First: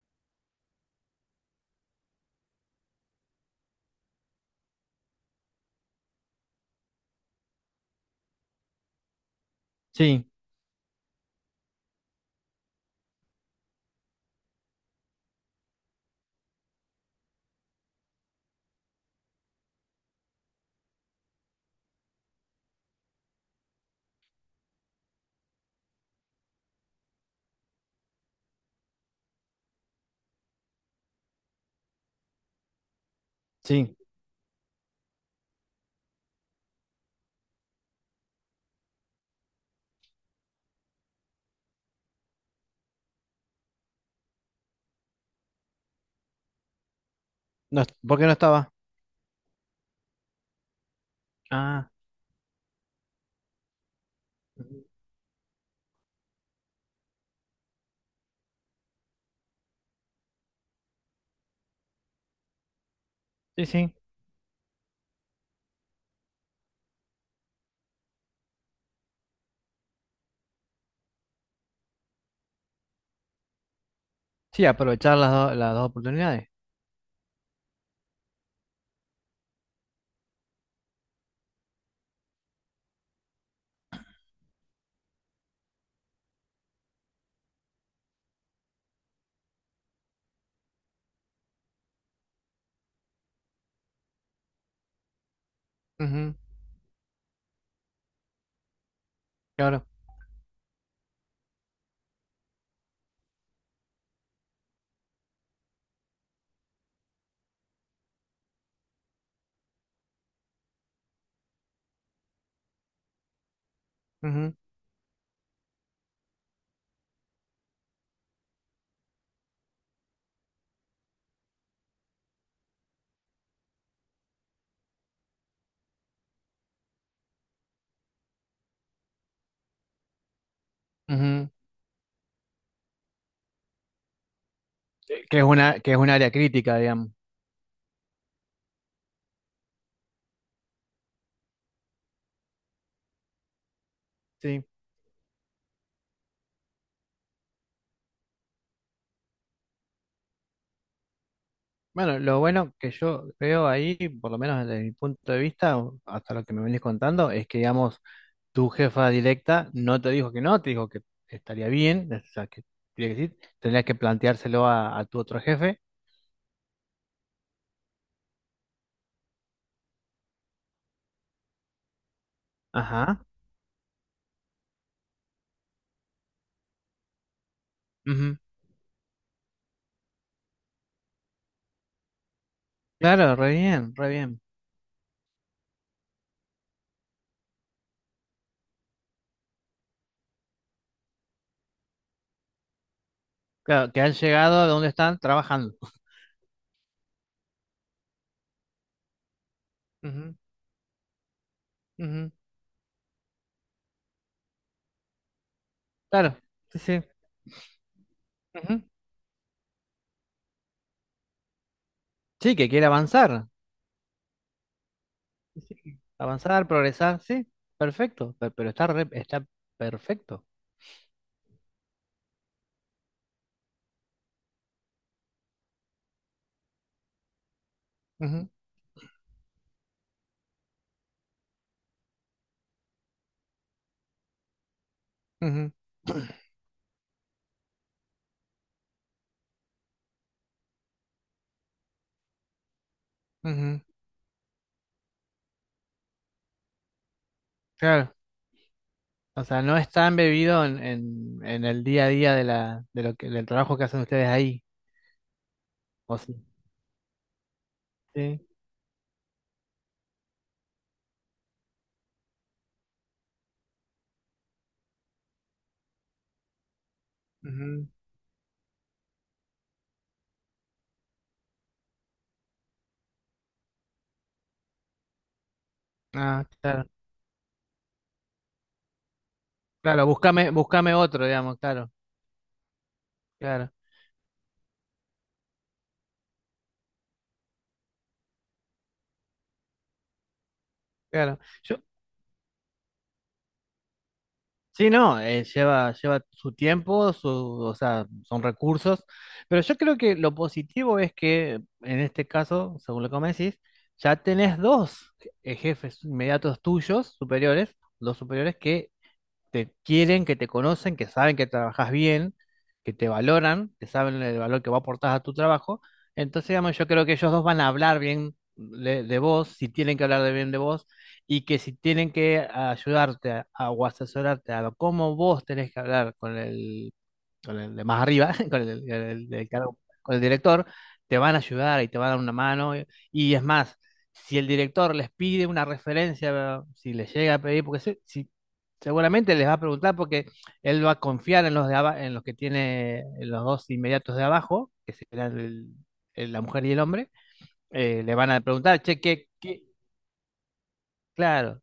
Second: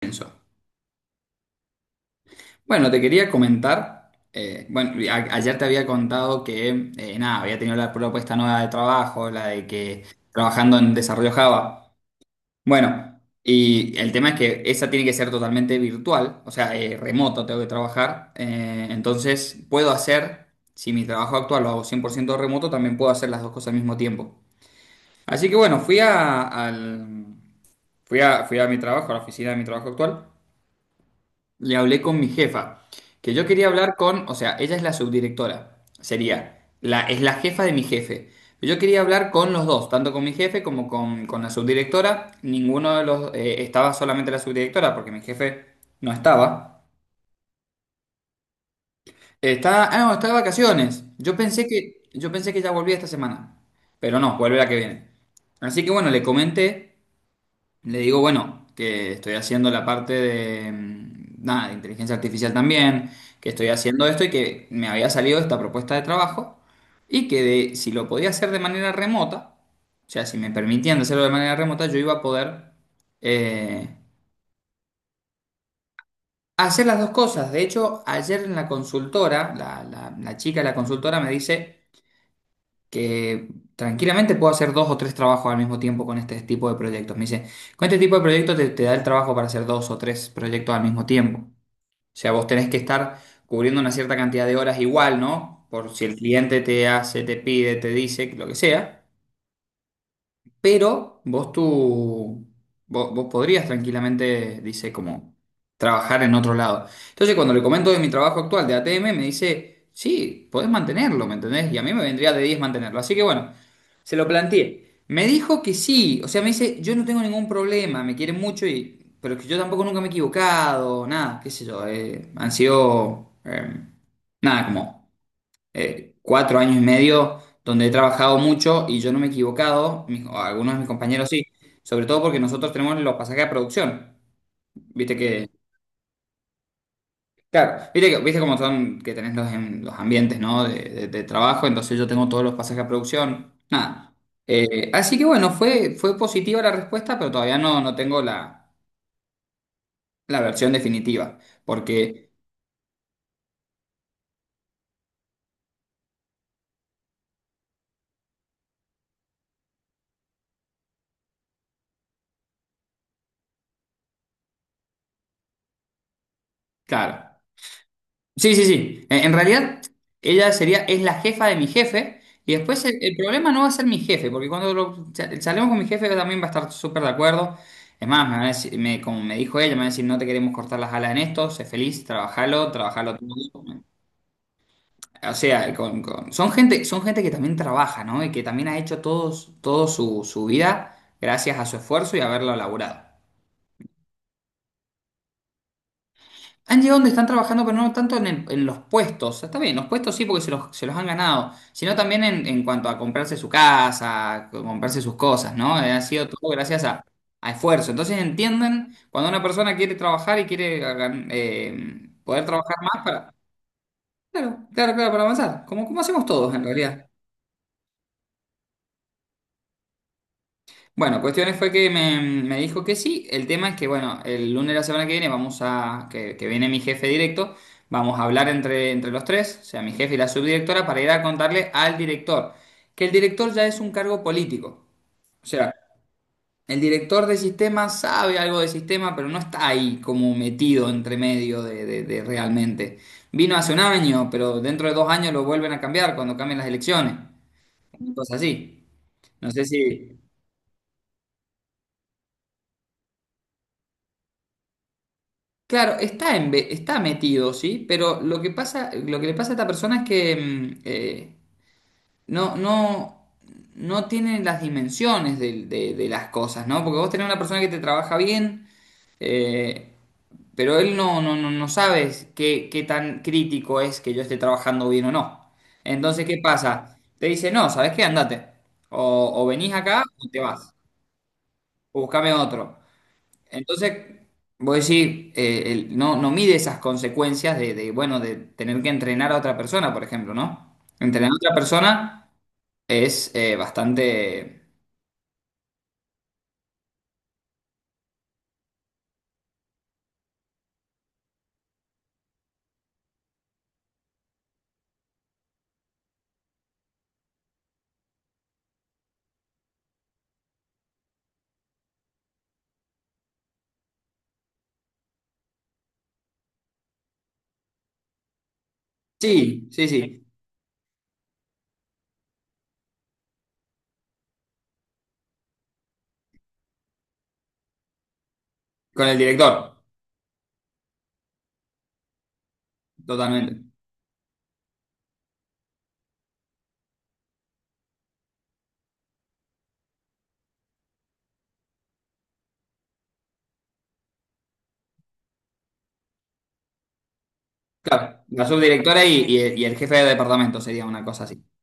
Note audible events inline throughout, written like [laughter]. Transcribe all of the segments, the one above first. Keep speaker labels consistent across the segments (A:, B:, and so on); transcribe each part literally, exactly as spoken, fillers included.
A: Eso. Bueno, te quería comentar, eh, bueno, a- ayer te había contado que, eh, nada, había tenido la propuesta nueva de trabajo, la de que
B: Sí,
A: trabajando en desarrollo Java. Bueno, y el tema es que esa tiene que ser totalmente virtual, o sea, eh, remoto tengo que trabajar, eh, entonces puedo hacer, si mi trabajo actual lo hago cien por ciento remoto, también puedo hacer las dos cosas al mismo tiempo. Así que bueno, fui a, al- fui a, fui a mi trabajo, a la oficina de mi trabajo actual. Le hablé con mi jefa, que yo quería
B: sí.
A: hablar con, o sea, ella es la subdirectora, sería, la, es la jefa de mi jefe. Yo quería hablar con los dos, tanto con mi jefe como con, con la subdirectora. Ninguno de los, eh, estaba solamente la subdirectora, porque mi jefe no estaba.
B: No, est- ¿por qué no estaba?
A: Está, ah, no, está de vacaciones. Yo pensé
B: Ah,
A: que, yo pensé que ya volvía esta semana, pero no, vuelve la que
B: ujú.
A: viene. Así que bueno, le comenté. Le digo, bueno, que estoy haciendo la parte de, mm, nada, de inteligencia artificial también, que
B: Sí,
A: estoy
B: sí.
A: haciendo esto y que me había salido esta propuesta de trabajo y que de- si lo podía hacer de manera remota, o sea, si me permitían hacerlo de manera remota, yo iba a poder eh,
B: Sí, aprovechar las, do- las dos oportunidades.
A: hacer las dos cosas. De hecho, ayer en la consultora, la, la la chica de la consultora me dice que tranquilamente puedo hacer dos o tres trabajos al mismo tiempo con este tipo de proyectos. Me dice, con este tipo de proyectos te, te da el trabajo para hacer dos o tres proyectos al mismo tiempo. O sea, vos tenés que estar cubriendo una cierta cantidad de horas igual, ¿no? Por si el
B: Ujú,
A: cliente te hace, te pide, te dice, lo que sea.
B: claro.
A: Pero vos tú, vos, vos podrías tranquilamente, dice, como trabajar en otro lado. Entonces, cuando le comento de mi trabajo actual de A T M, me dice, sí, podés mantenerlo, ¿me entendés? Y a mí me vendría de diez mantenerlo. Así que bueno, se lo
B: Ujú,
A: planteé. Me dijo que sí, o sea, me dice, yo no tengo ningún problema, me quieren mucho, y, pero que yo tampoco nunca me he equivocado, nada, qué sé yo, eh, han sido, eh, nada, como eh, cuatro años y medio donde he trabajado mucho y yo no me he equivocado, mis- o algunos de mis compañeros sí,
B: ujú.
A: sobre todo porque nosotros tenemos los pasajes a producción. Viste
B: Eh, Que es
A: que,
B: una, que es un área crítica, digamos.
A: claro, viste que, viste cómo son que tenés los, en- los ambientes, ¿no? De, de- de trabajo, entonces yo tengo todos los pasajes a producción. Nada.
B: Sí.
A: Eh, así que bueno, fue, fue positiva la respuesta, pero todavía no, no tengo la, la, versión definitiva,
B: Bueno,
A: porque,
B: lo bueno que yo veo ahí, por lo menos desde mi punto de vista, o hasta lo que me venís contando, es que, digamos, tu jefa directa no te dijo que no, te dijo que estaría bien, o sea, que, tenía que decir, tendrías que planteárselo a, a tu otro jefe.
A: claro. Sí, sí, sí. Eh, En realidad, ella sería, es la jefa de mi jefe. Y después el, el
B: Ajá.
A: problema no va a ser mi jefe, porque cuando lo- sa- salgamos con mi jefe también va a estar súper de acuerdo. Es más, me
B: Ujú.
A: va a decir- me- como me dijo ella, me va a decir, no te queremos cortar las alas en esto, sé feliz, trabajalo, trabajalo
B: Claro, re
A: todo.
B: bien, re bien.
A: O sea, con- con- son gente, son gente que también trabaja, ¿no? Y que también ha hecho todo, todo su, su vida gracias a su esfuerzo y haberlo laburado.
B: Claro, que han llegado a donde están trabajando.
A: Han llegado donde están trabajando, pero no tanto en, el- en los puestos. Está bien, los puestos sí
B: Ujú,
A: porque se los, se los han ganado, sino también
B: ujú,
A: en, en cuanto a comprarse su casa, a comprarse sus cosas, ¿no? Eh, Ha sido
B: claro,
A: todo
B: sí,
A: gracias
B: sí.
A: a, a esfuerzo. Entonces
B: Ujú.
A: entienden cuando una persona quiere trabajar y quiere eh, gan- eh, poder
B: Sí, que
A: trabajar
B: quiere
A: más para.
B: avanzar.
A: Claro, claro, claro, para avanzar.
B: Sí,
A: Como,
B: sí.
A: como hacemos todos en
B: Avanzar,
A: realidad.
B: progresar, sí, perfecto. pe- Pero, está, re- está perfecto.
A: Bueno, cuestiones fue que me, me dijo que sí. El tema es que, bueno, el lunes de la semana que viene vamos a, que, que viene mi jefe directo, vamos a hablar
B: Ujú,
A: entre, entre los tres, o sea, mi jefe y la subdirectora, para ir a contarle al director, que el director ya es un cargo político. O
B: ujú,
A: sea, el director de sistema sabe algo de sistema, pero no está ahí como metido entre medio de, de- de realmente. Vino hace un
B: ujú.
A: año, pero dentro de dos años lo vuelven a cambiar cuando cambien las elecciones.
B: Claro.
A: Cosas así.
B: O
A: No
B: sea,
A: sé
B: no está
A: si.
B: embebido en, en, en el día a día de la, de lo que, del trabajo que hacen ustedes ahí.
A: Claro,
B: ¿O
A: está,
B: sí?
A: en, está metido, sí, pero lo
B: Sí.
A: que pasa, lo que le pasa a esta persona es que mm, eh, no, no, no tiene las dimensiones del- de, de las cosas, ¿no? Porque vos tenés una persona que te
B: Ujú.
A: trabaja bien, eh, pero él no, no, no, no sabes qué, qué, tan crítico es que yo esté trabajando bien o no. Entonces, ¿qué
B: Ah, claro.
A: pasa? Te dice, no, ¿sabes qué? Andate. O, o venís acá
B: Claro,
A: o te
B: búscame,
A: vas.
B: búscame otro, digamos, claro,
A: O buscame otro.
B: claro,
A: Entonces, vos decís, eh, el- no, no mide esas consecuencias de, de, bueno, de tener que entrenar a otra persona, por ejemplo, ¿no? Entrenar a
B: claro.
A: otra
B: Yo,
A: persona es eh, bastante.
B: sí, no, eh, lleva, lleva su tiempo, su, o sea, son recursos, pero yo creo que lo positivo es que en este caso, según lo que me decís, ya tenés dos eh, jefes inmediatos tuyos, superiores, dos superiores que te quieren, que te conocen, que saben que trabajas bien, que te valoran, que saben el valor que va a aportar a tu trabajo. Entonces, digamos, yo creo que ellos dos van a hablar bien de, de vos,
A: Sí,
B: si
A: sí,
B: tienen que hablar
A: sí,
B: de bien de vos, y que si tienen que ayudarte a, a- o asesorarte a lo- cómo vos tenés que hablar con el con el de más arriba, [laughs] con el,
A: con el
B: el- el
A: director,
B: cargo- con el director, te van a ayudar y te van a dar una mano. Y, y es
A: totalmente.
B: más, si el director les pide una referencia, si les llega a pedir, porque se- si, seguramente les va a preguntar porque él va a confiar en los de aba- en los que tiene en los dos inmediatos de abajo, que serán el- el- la mujer y el hombre, eh, le
A: Claro,
B: van a
A: la
B: preguntar, che,
A: subdirectora y,
B: ¿qué,
A: y el
B: qué?
A: y el jefe de departamento sería una cosa así.
B: Claro,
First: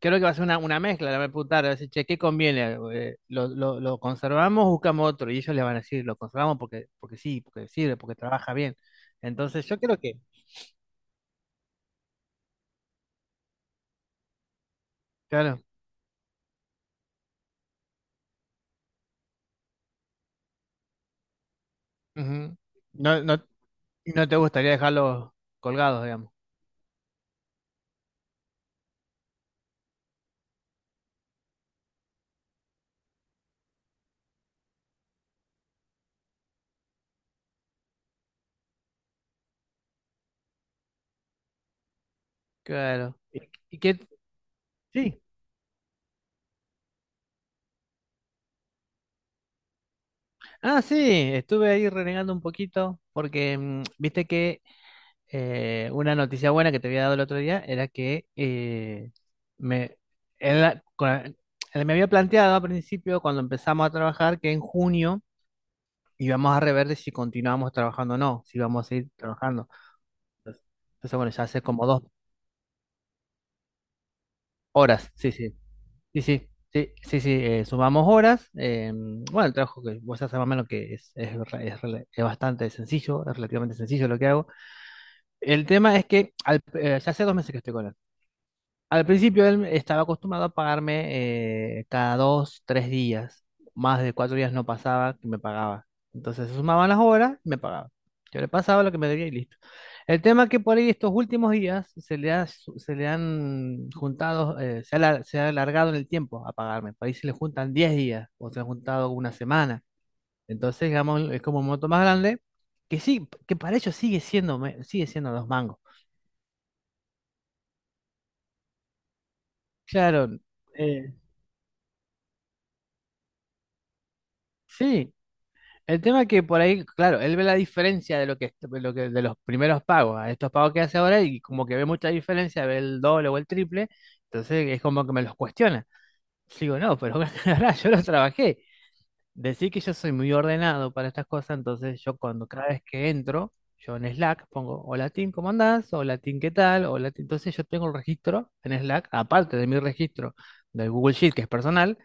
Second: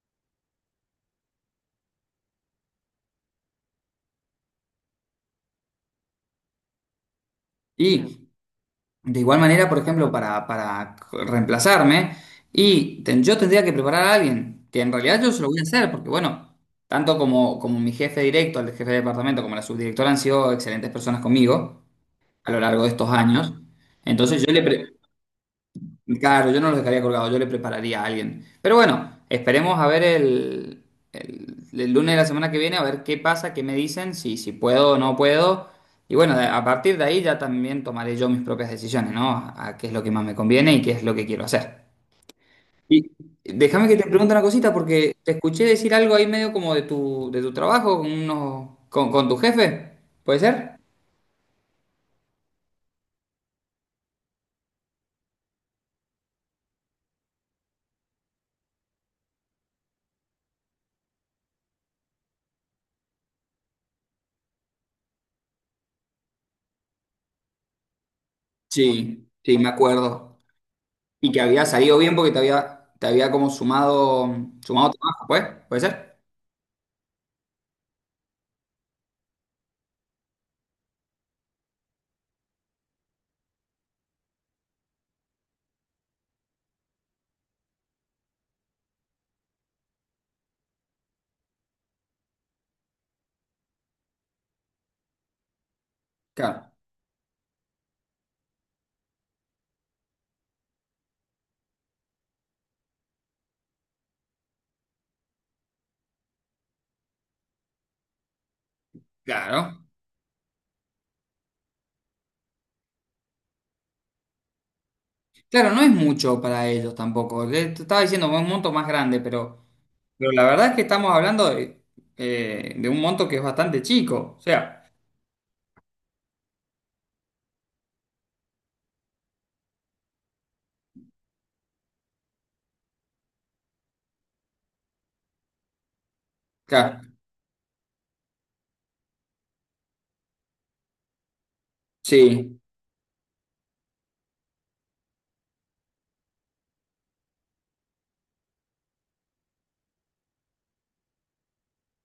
B: creo que va a ser una, una mezcla, la va a preguntar, va a decir, che, ¿qué conviene? Eh, ¿lo, lo, lo conservamos buscamos otro? Y ellos le van a decir, lo conservamos porque, porque sí, porque
A: Mm.
B: sirve, porque
A: Y
B: trabaja bien.
A: de igual
B: Entonces
A: manera, por
B: yo creo
A: ejemplo,
B: que,
A: para, para reemplazarme, y ten- yo tendría que preparar a alguien, que en realidad yo se lo voy
B: claro,
A: a hacer, porque bueno, tanto como, como mi jefe directo, el jefe de departamento, como la subdirectora han sido excelentes personas conmigo a
B: ujú.
A: lo largo de estos
B: No, no,
A: años.
B: no te
A: Entonces yo le,
B: gustaría
A: pre-
B: dejarlos colgados, digamos.
A: Claro, yo no los dejaría colgados, yo le prepararía a alguien. Pero bueno, esperemos a ver el, el- el lunes de la semana que viene, a ver qué pasa, qué me dicen, si, si puedo o no puedo. Y bueno, de- a partir de ahí ya también tomaré yo mis propias decisiones, ¿no? A, a qué es lo que más me conviene y qué es lo que quiero hacer. Y
B: Claro. ¿Y, y
A: déjame que
B: qué?
A: te pregunte una cosita, porque
B: Sí.
A: te escuché decir algo ahí medio como de tu, de tu trabajo, con, unos- con, con tu jefe, ¿puede ser?
B: Ah, sí, estuve ahí renegando un poquito porque, mm, viste que eh, una noticia buena que te había dado el otro día era que eh, me, él la- con- la- él me había planteado al principio, cuando empezamos a trabajar, que en junio íbamos a rever de si continuábamos trabajando o no, si íbamos a seguir
A: Sí, sí,
B: trabajando.
A: me acuerdo.
B: Entonces, entonces, bueno,
A: Y que
B: ya hace
A: había
B: como
A: salido
B: dos
A: bien porque te había, te había como sumado, sumado
B: horas,
A: trabajo,
B: sí,
A: pues,
B: sí,
A: ¿puede ser?
B: sí, sí. Sí, sí, sí, eh, sumamos horas. Eh, bueno, el trabajo que vos haces más o menos que es, es, re- es rela- es bastante sencillo, es relativamente sencillo lo que hago. El tema es que al- eh, ya hace dos meses que estoy con él. Al principio él estaba acostumbrado a pagarme eh, cada dos, tres días. Más de cuatro días no pasaba que me pagaba. Entonces se
A: Claro,
B: sumaban las horas y me pagaba. Yo le pasaba lo que me debía y listo. El tema es que por ahí estos últimos días se le ha, su- se le han juntado, eh, se ha, alar- se ha alargado en el tiempo a pagarme. Por ahí se le juntan diez días o se han juntado una
A: claro.
B: semana. Entonces, digamos, es como un monto más grande que sí, que para ellos sigue siendo, me- sigue siendo dos
A: Claro,
B: mangos.
A: no es mucho para ellos tampoco. Le- Te estaba diciendo un monto más grande, pero, pero
B: Claro,
A: la verdad es que estamos
B: eh,
A: hablando de, eh, de un monto que es bastante chico. O sea,
B: sí. El tema es que por ahí, claro, él ve la diferencia de lo que, de lo que de los primeros pagos a estos pagos que hace ahora y como que ve mucha diferencia, ve el doble o el triple, entonces es como que me los cuestiona. Digo, no,
A: claro,
B: pero [laughs] ahora yo los trabajé. Decir que yo soy muy ordenado para estas cosas, entonces yo cuando
A: sí,
B: cada vez que entro, yo en Slack pongo, hola Tim, ¿cómo andás? Hola Tim, ¿qué tal? Hola Tim. Entonces yo tengo un registro en Slack, aparte de mi registro del Google Sheet, que es personal,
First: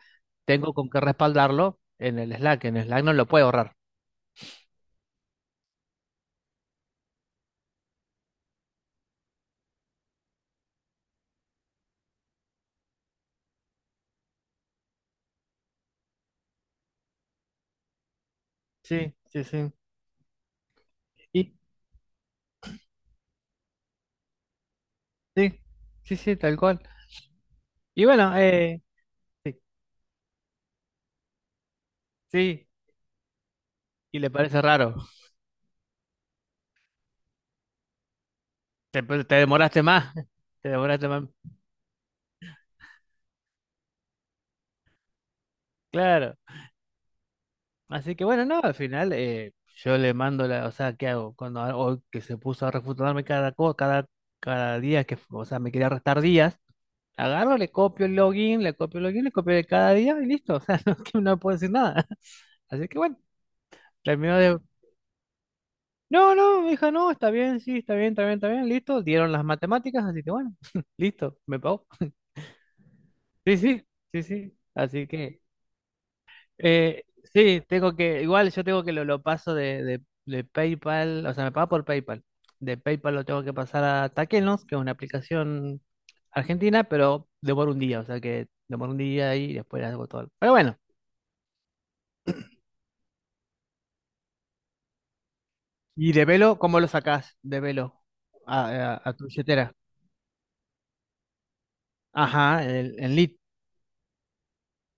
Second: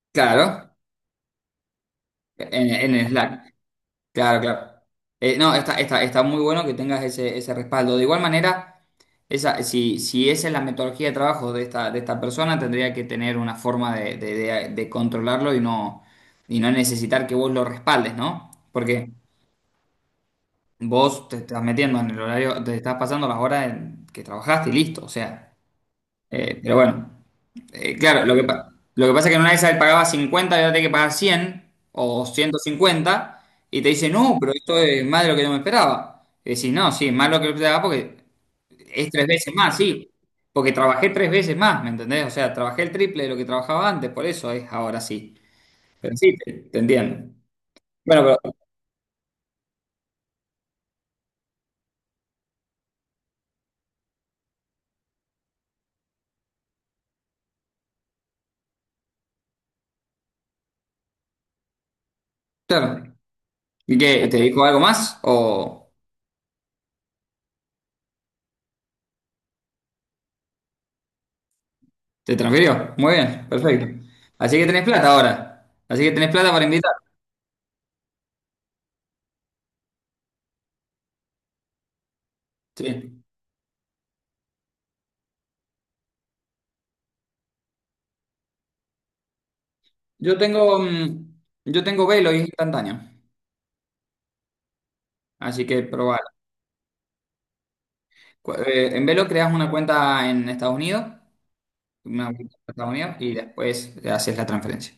B: tengo
A: claro,
B: con qué respaldarlo en el Slack,
A: en,
B: en
A: en
B: Slack
A: el
B: no lo puedo
A: Slack.
B: borrar.
A: Claro, claro. Eh, no, está, está, está muy bueno que tengas ese, ese respaldo. De igual manera, esa, si, si esa es la metodología de trabajo de esta, de esta persona, tendría que tener una forma de, de- de- de controlarlo y no, y no necesitar que vos lo respaldes, ¿no? Porque
B: Sí, sí, sí.
A: vos te
B: Y
A: estás metiendo en el horario, te estás pasando las horas en que trabajaste y listo. O sea,
B: sí, sí, sí, tal
A: eh, pero
B: cual.
A: bueno. Eh,
B: Y
A: claro,
B: bueno,
A: lo que, pa-
B: eh,
A: lo que pasa es que en una de
B: sí,
A: esas él pagaba cincuenta y ahora tiene que pagar cien o
B: sí,
A: ciento cincuenta y te dice,
B: y le
A: no, pero
B: parece
A: esto
B: raro.
A: es más de lo que yo me esperaba. Y decís, no, sí, más lo que yo esperaba porque
B: Te,
A: es tres
B: pues, te
A: veces más,
B: demoraste
A: sí.
B: más, [laughs] te
A: Porque
B: demoraste
A: trabajé
B: más.
A: tres veces más, ¿me entendés? O sea, trabajé el triple de lo que trabajaba antes, por eso es ahora sí. Pero sí,
B: Claro.
A: te, te entiendo.
B: Así
A: Bueno,
B: que bueno,
A: pero
B: no, al final eh, yo le mando la, o sea, ¿qué hago? Cuando a- hoy que se puso a refutarme cada cosa, cada, cada día que, o sea, me quería restar días, agarro, le copio el login, le copio el login, le copio de cada día y listo. O sea, [laughs] no, que no puedo decir nada. [laughs] Así que
A: claro.
B: bueno,
A: ¿Y qué? ¿Te
B: terminó de
A: dijo algo más o
B: no, no, hija, no, está bien, sí, está bien, está bien, está bien, listo. Dieron las matemáticas, así que bueno, [laughs] listo, me pagó.
A: te transfirió? Muy bien,
B: Sí,
A: perfecto.
B: sí, sí,
A: Así
B: sí.
A: que tenés
B: Así
A: plata
B: que,
A: ahora. Así que tenés plata para invitar.
B: eh, sí, tengo que, igual yo tengo que lo, lo paso de, de, de PayPal, o sea, me paga por PayPal. De PayPal
A: Sí.
B: lo tengo que pasar a Taquenos, que es una aplicación argentina, pero demora un día, o sea que demora un día y después hago todo.
A: Yo
B: Pero bueno,
A: tengo, mm, yo tengo Velo y es instantáneo, así que
B: y
A: probar.
B: de velo, ¿cómo lo sacás de velo
A: eh,
B: a,
A: En
B: a, a tu
A: Velo creas una
B: billetera?
A: cuenta en Estados Unidos, una cuenta en
B: Ajá,
A: Estados
B: el-
A: Unidos
B: en
A: y
B: lit.
A: después te haces la transferencia.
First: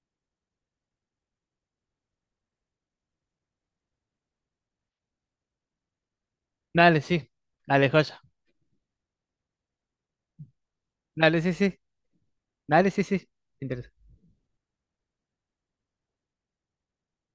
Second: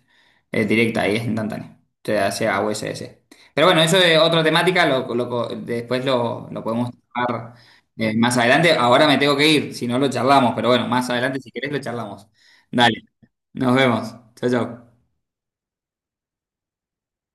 A: Es directa y es instantánea. Te hace a U S D C. Pero bueno, eso es otra temática, lo, lo co- después lo, lo podemos
B: Dale, sí.
A: tratar
B: Dale,
A: eh,
B: joya.
A: más adelante. Ahora me tengo que ir, si no lo charlamos, pero bueno, más adelante
B: Dale,
A: si
B: sí,
A: querés lo
B: sí.
A: charlamos.
B: Dale, sí,
A: Dale,
B: sí.
A: nos
B: Interesante.
A: vemos. Chao, chao.